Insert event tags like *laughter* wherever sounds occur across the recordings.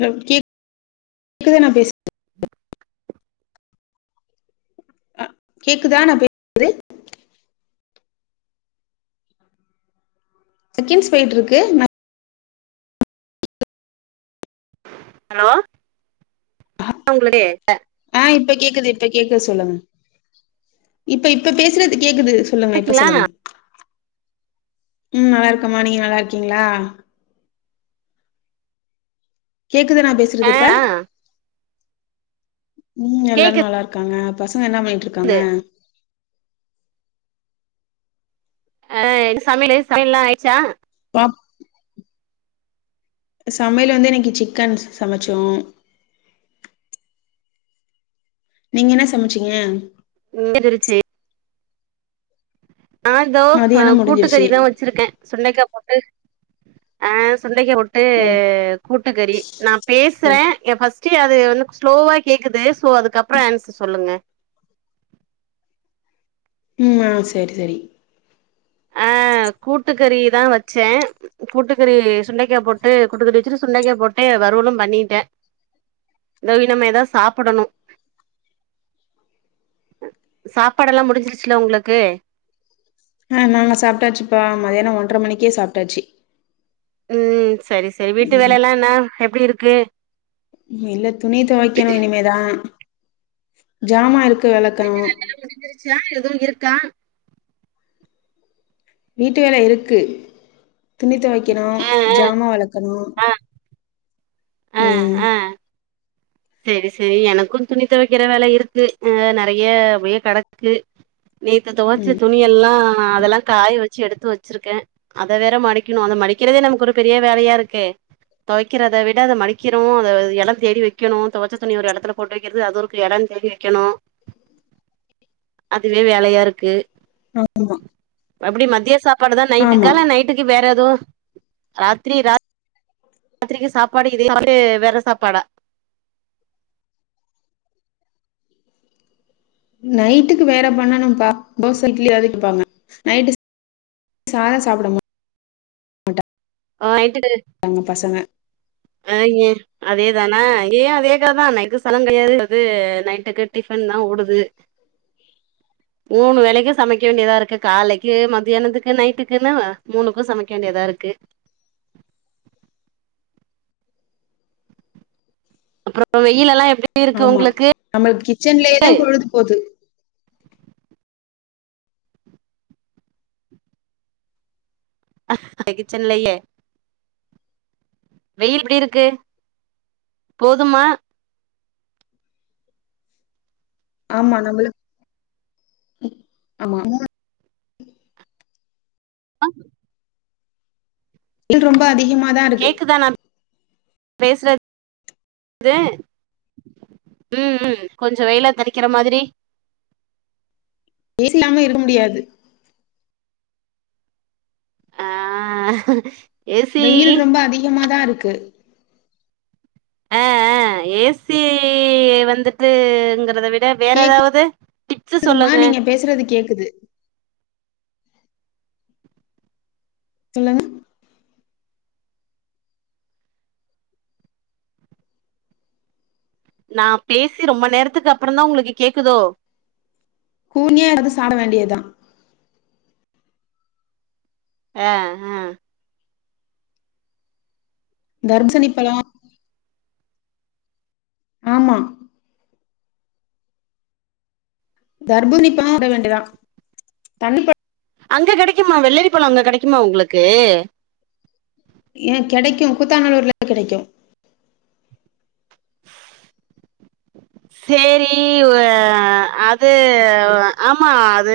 ஹ கே கேக்குதா நா பேச உம் அஹ் கேக்குதா நா பேசறது செகேண்ட்ஸ் போயிட் இருக்கு ஹலோ உங்களுக்கு ஆ இப்ப கேக்குது இப்ப கேக்கு சொல்லுங்க இப்ப இப்ப பேசுறது கேக்குது சொல்லுங்க இப்ப இருக்கீங்களா சொல்லுங்க ம் நல்லாருக்கமா நீங்க நல்லாருக்கீங்ளா கேக்குதா நா ஆ பேசுறது இப்ப ஆ ம் எல்லாரூ கேக்குது நல்லாருக்காங்க என்ன பண்ணிட்ருக்காங்க ஆ சமையலு சமையல்லா ஆயிச்சா *inaudible* சமையல் வந்து இன்னைக்கு சிக்கன் சமைச்சோ நீங்க என்ன சமச்சீங்க இந்தரிச்சி நா இதோ ஆ மதியானம் முடிஞ்சிருச்சு கூட்டுக்கறிதா வச்சிருக்கே சுண்டைக்கா போட்டு ஆ சுண்டைக்கா போட் டு ஓ கூட்டுக்கறி நா சரி பேசுறே சரி ஏ ஃபஸ் டு அது உனுக்கு ஸ்லோவா கேக்குது சோ அதுக்கப்றோ ஆன்சர் சொல்லுங்க ம் ஆ சேரி செரி ஆ கூட்டுக்கறிதா வச்சே கூட்டுக்கறி சுண்டைக்கா போட்டு கூட்டுக்கறி வச்சுட்டு சுண்டைக்கா போட்டு வறுவலூ பண்ணிட்டே இதோ இனிமே தா சாப்புடணூ சாப்பாடுலா முடிஞ்சிருச்சுல உங்களுக்கு ஆ நாங்க சாப்ட்டாச்சுப்பா மதியானோ ஒன்ற மணிக்கே சாப்ட்டாச்சு ம் செரி செரி வீட்டு ம் வேலல்லா என்ன எப்டிருக் கு இல்ல துணி தொவைக்கணூ இனிமேதா ஜாமா இர் வீட்டு வேலல்லா முடிஞ்சிருச்சா எதூ இருக்கா வீட்டு வேல இருக்கு துணி தொவைக்கணூ ஆ ஜாமா வெளக்கணூ ஆ ஆ ஆ ம் ஆ செரி செரி எனக்கூ துணி தொவைக்கிற வேல இருக்கு ஆ நறைய அப்டி கெடக்கு நேத்து தொவைச்ச ம் துணி எல்லா அதெல்லா காய வச்சு எடுத்து வச்சிருக்கே அத வேற மடிக்கணூ அத மடிக்கிறதே நமக்கு ஒரு பெரிய வேலையாருக்கே தொவைக்கிறத விட அத மடிக்கிறோ அத எலோ தேடி வெக் கணூ தொவச்ச துணி ஒரு எடத்துல போட்டு வெக்கிறது அது ஒருக்கு எடோ தேடி வெக்கணூ அதுவே வேலையாருக்கு ஆமா அப்டி மத்திய சாப் பாடு தா நைட்டுக்கா ஆமா இல்ல நைட்டுக்கு வேற எதுவூ ராத்திரி ராத் த்ரிக்கு சாப்பாடு இதே வந்து வேற சாப்பாடா நைட்டுக்கு வேற பண்ணணும்பா தோச இட்லி ஏதாவ்து கேப்பாங்க நைட்டு சாதோ சாப்பிடம ஆ ஆயிட்டு உங்க பசங்க அ ஏ அதேதானா இங்கியும் அதே கதைதா நைட்டுக்கு சாதோ கெடையாது அது நைட்டுக்கு டிபன்தா ஓடுது மூணு வேலைக்கு சமைக்க வேண்டியதா இருக்கு காலைக்கு மதியானத்துக்கு நைட்டுக்குன்னு மூணுக்கு சமைக்க வேண்டியதா இருக்கு அப்பறோ வெயிலெல்லா எப்டி இருக்கு ஆமா உங்களுக்கு நம்மளுக்கு கிச்சன்லயேதா பொழுது போது அ கிச்சன்லயே வெயில் எப்புடி இருக்கு போதுமா ஆமா நம்மளுக் கு ஆமா நம்ம ஆ வெயில் ரொம்ப அதிகமா கேக்குதா நா பேசுறது உம் உம் கொஞ்சோ வெயில தனக்கிற மாரி ஏசி இல்லாம இருக்க முடியாது அ வெயில் ரொம்ப அதிகமாதா இருக்கு க்கு அ அ ஏசி வந்துட்டுங்கிறத விட் வேற எதாவது டிப்ஸ்ஸு கேக்குதுமா சொல்லுங்க நீங்க பேசுறது கேக்குது சொல்லுங் நா பேசி ரொம்ப நேரத்துக்கு அப்புறந்தா உங்களுக்கு கேக்குதோ கூனியா கிடந்து சாக வேண்டியதுதா அ அஹ் தர்பூசணிப்பழோ ஆமா தர்பூசணிப்பழோ *unintelligible* வேண்டியதா தண்ணிப்பழ் அங்க கெடைக்குமா வெள்ளரிப்பழோ அங்க கெடைக்குமா உங்களுக்கு ஏ கெடைக்கும் குத்தா நல்லூர்ல கெடைக்கு சேரி ஒரு அ அது அ ஆமா அது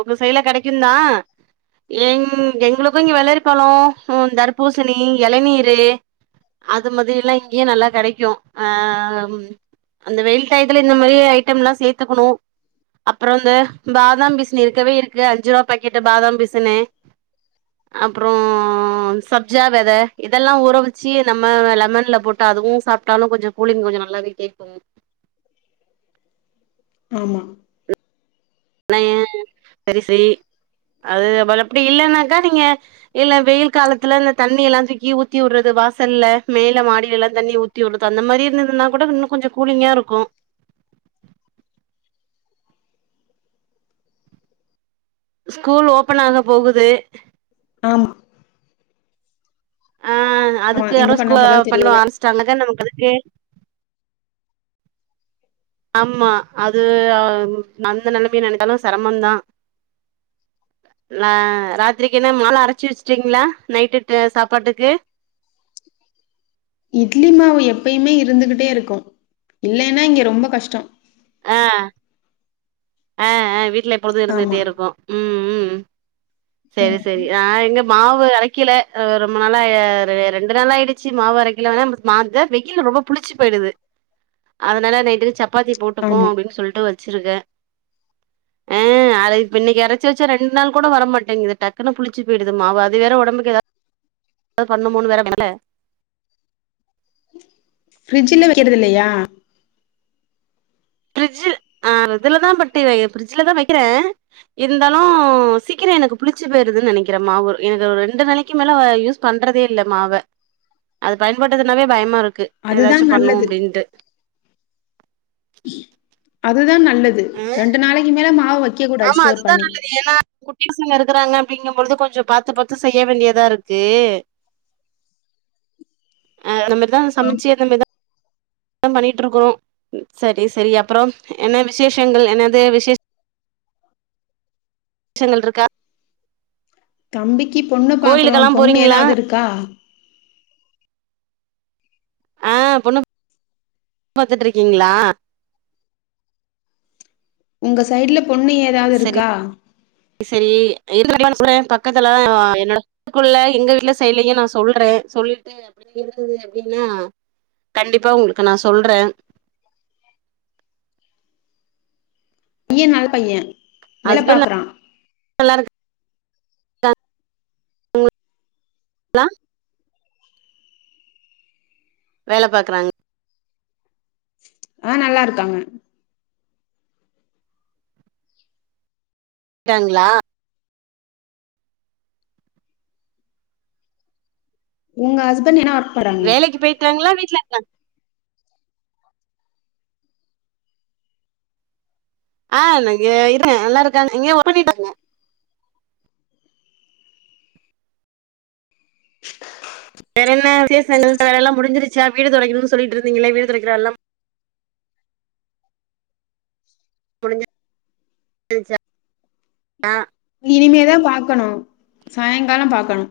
உங்க சைடுல கடைக்குந்தா எங் எங்களுக்கும் இங்க வெள்ளரிப்பழோ உம் தர்பூசணி இளநீரு அது மாதிரி எல்லா இங்கயு நல்லா கெடைக்கு அ அம் அந்த வெயில் டைத்துல இந்த மாதிரி ஐட்டம் எல்லா சேத்துக்கணு அப்பறோ இந்த பாதாம் பி'சனு இருக்கவே இருக்கு அஞ்சு ரூபாய் பாக்கெட்டு பாதாம் பிசுனு அப்பறோ சப்ஜா வித இதெல்லா ஊறவச்சு நம்ம லெமன்ல போட்டு அதுவும் சாப்பிட்டாலு கொஞ்சோ கூலிங் கொஞ்சோ நல்லாவே கேக்கு ஆமா ஆனா ஏ செரி செரி அது அவள் அப்புடி இல்லன்னாக்கா நீங்க இல்ல வெயில் காலத்துல இந்த தண்ணி எல்லா தூக்கி ஊத்தி விட்றது வாசல்ல மேல மாடி எல்லா தண்ணி ஊத்தி விடுறது அந்த மாதிரி இருந்ததுன்னா கூட இன்னு கொஞ்சோ கூலிங்கா இருக்கு ஸ்கூல் ஓபன் ஆகப்போகுது ஆமா அ ஆமா அதுக்கு இந்த யாரோ பண்ண ஸ்கூல்ல *inaudible* பழோ வாங்க தெரியல ஆரம்பிச்சுட்டாங்கன்னாக்கா நமக்கு அதுக்கு ஆம்மா அது அ அந்த நிலமய நெனச்சாலு சிரமமந்தா நா ராத்திரிக்கு என்ன மாவெல்லா அரைச்சு வச்சுட்டீங்களா நைட்டுக்கு சாப்பாட்டுக்கு இட்லி மாவு எப்பயுமே இருந்துகிட்டே இருக்கும் இல்லேன்னா இங்க ரொம்ப கஷ்டோ அ அ அ வீட் வீட்ல எப்போதும் ஆமா இருந்துகிட்டே இருக்கும் உம் உம் உம் செரி ம் செரி அ இங்க மாவு ம்ப அரைக்கல அ ரொம்பநாளா ரெண்டு நாளா ஆயிடுச்சு மாவு அரைக்கல வேணா மாந்தர் வெயிலு ரொம்ப புளிச்சு போயிடுது அதனால நைட்டுக்கு சப்பாத்தி போட் போ ஆமா அப்டின்னு சொல்லிட்டு வச் வச்சிருக்கேன் ஆ இத இப்ப இன்னைக்கு அரைச்சி வச்சா ரெண்டு நாள் கூட வரமாட்டேங்குது டக்குன்னு புளிச்சு போயிடுது மாவு அது வேற ஒடம்புக்கு ஏதாது பண்ணுமோனு வேற பயமாருக்குல வக்கறது இல்லையா பிரிட்ஜில் ஆ இதுலதா பட்டு பிரிட்ஜல தா வைக்கிறே இருந்தாலு சீக்கிர எனக்கு புளிச்சு போயிருதுன்னு நெனைக்கிறே மாவு எனக்கு ஒரு ரெண்டு நாளைக்கு மேல யூஸ் பண்றதே இல்ல மாவ அத பயன்படுத்துனாவே பயமாருக்கு க்கு அதுதா ஏதாச்சு பண்ணு நல்லது அப்டின்ட்டு அது தான் ந நல்லது ஆ ரெண்டு நாளைக்கு மேல மா ஆமா அதுதா நல்லது ஏனா குட் டியூசன் எடுக்குறாங்க அப்டிங்கம்பொழுது கொஞ்சோ பாத்து பாத்து செய்ய வேண்டியதாருக்கு ஆ அத மாரிதா ஆம் சமச்சு அந்த மரிதா பண்ணிட்ருக்கோ சரி சரி அப்றோ என்ன விஷேஷங்கள் என்னது விஷேஷ் ஷங்கள்ருக்கா தம்பி கி பொண்ணு பாக்குறோ பொண்ணு எதாதுருக்கா ஆ பொண்ணு பாத்துட்ருக்கீங்ளா உங்க சைட்ல பொண்ணு ஏதாது இருக்கா செரி *inaudible* பக்கத்துலதா என்னோட குள்ள எங்க வீட்ல சைட்நா சொல்றே சொல்லிட்டு அப்டி இருந்துது அப்டினா கண்டிப்பா ஒங்களுக்கு நா சொல்ற பையன் நல்ல பையன் வேல ஹஸ்பண்ட் பாக்குறா நல்லா *inaudible* லா வேல பாக்குறாங்க ஆ நல்லாருக்காங்க ட்டாங்ளா உங்க ஹஸ்பண்ட் என்ன ஒர் வேலைக்கு பேய்ட்டாங்ளா வீட் *unintelligible* ஆ எனக்கு இருங்க நல்லா இருக்காங்க எங்கயோ *inaudible* பண்ணிட்டாங்க வேறென்ன விசேஷங்கள் வேலல்லா முடிஞ்சுருச்சா வீடு தொடைக்கணுன் சொல்லிட்ருந்தீங்ளே வீடு தொடைக்ற வேலலா முடிஞ்சு *inaudible* ஆ இனிமேதா பாக்கணு சாய்ங்கால பாக்கணு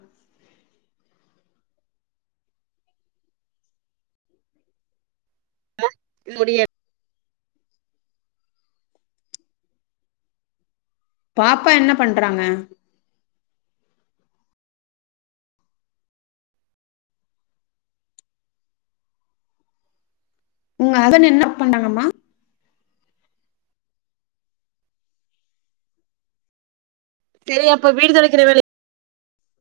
ஆ முடியல பாப்பா என்ன பண்றாங்க உங்க அதன்னு என்ன பண்ணுனுமா செரி அப்ப வீடு தொடைக்கிற வேல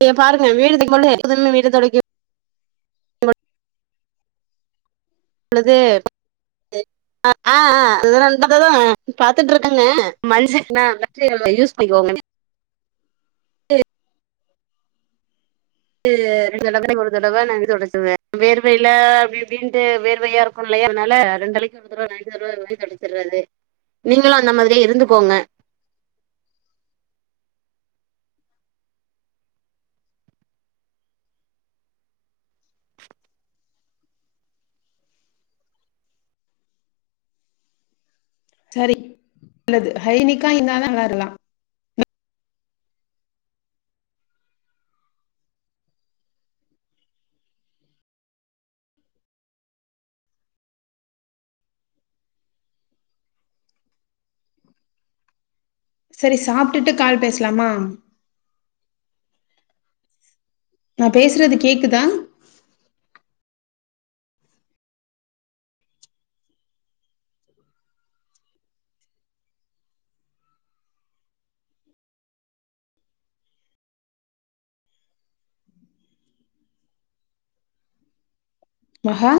யப்பாருங்க வீடு *inaudible* லுது ஆ ஆ ஆ *inaudible* பாத்துட்ருக்கங்க மஞ்ச *inaudible* யூஸ் பண்ணிக்கோங்க *unintelligible* உ ரெண்டுதடவ ஒரு தடவ *unintelligible* வேர்வைல அப்டி இப்டின்ட்டு வேர்வையா இருக்குல்லையா அன்னால ரெண்டு நாளைக்கு ஒரு தடவ *unintelligible* தொடச்சர்றது நீங்களு அந்த மாதிரியே இருந்துக்கோங்க சரி நல்லது ஹைனிகா இந்தாதா *unintelligible* சரி சாப்டுட்டு கால் பேஸ்லாமா நா பேசுறது கேக்குதா ஆஹ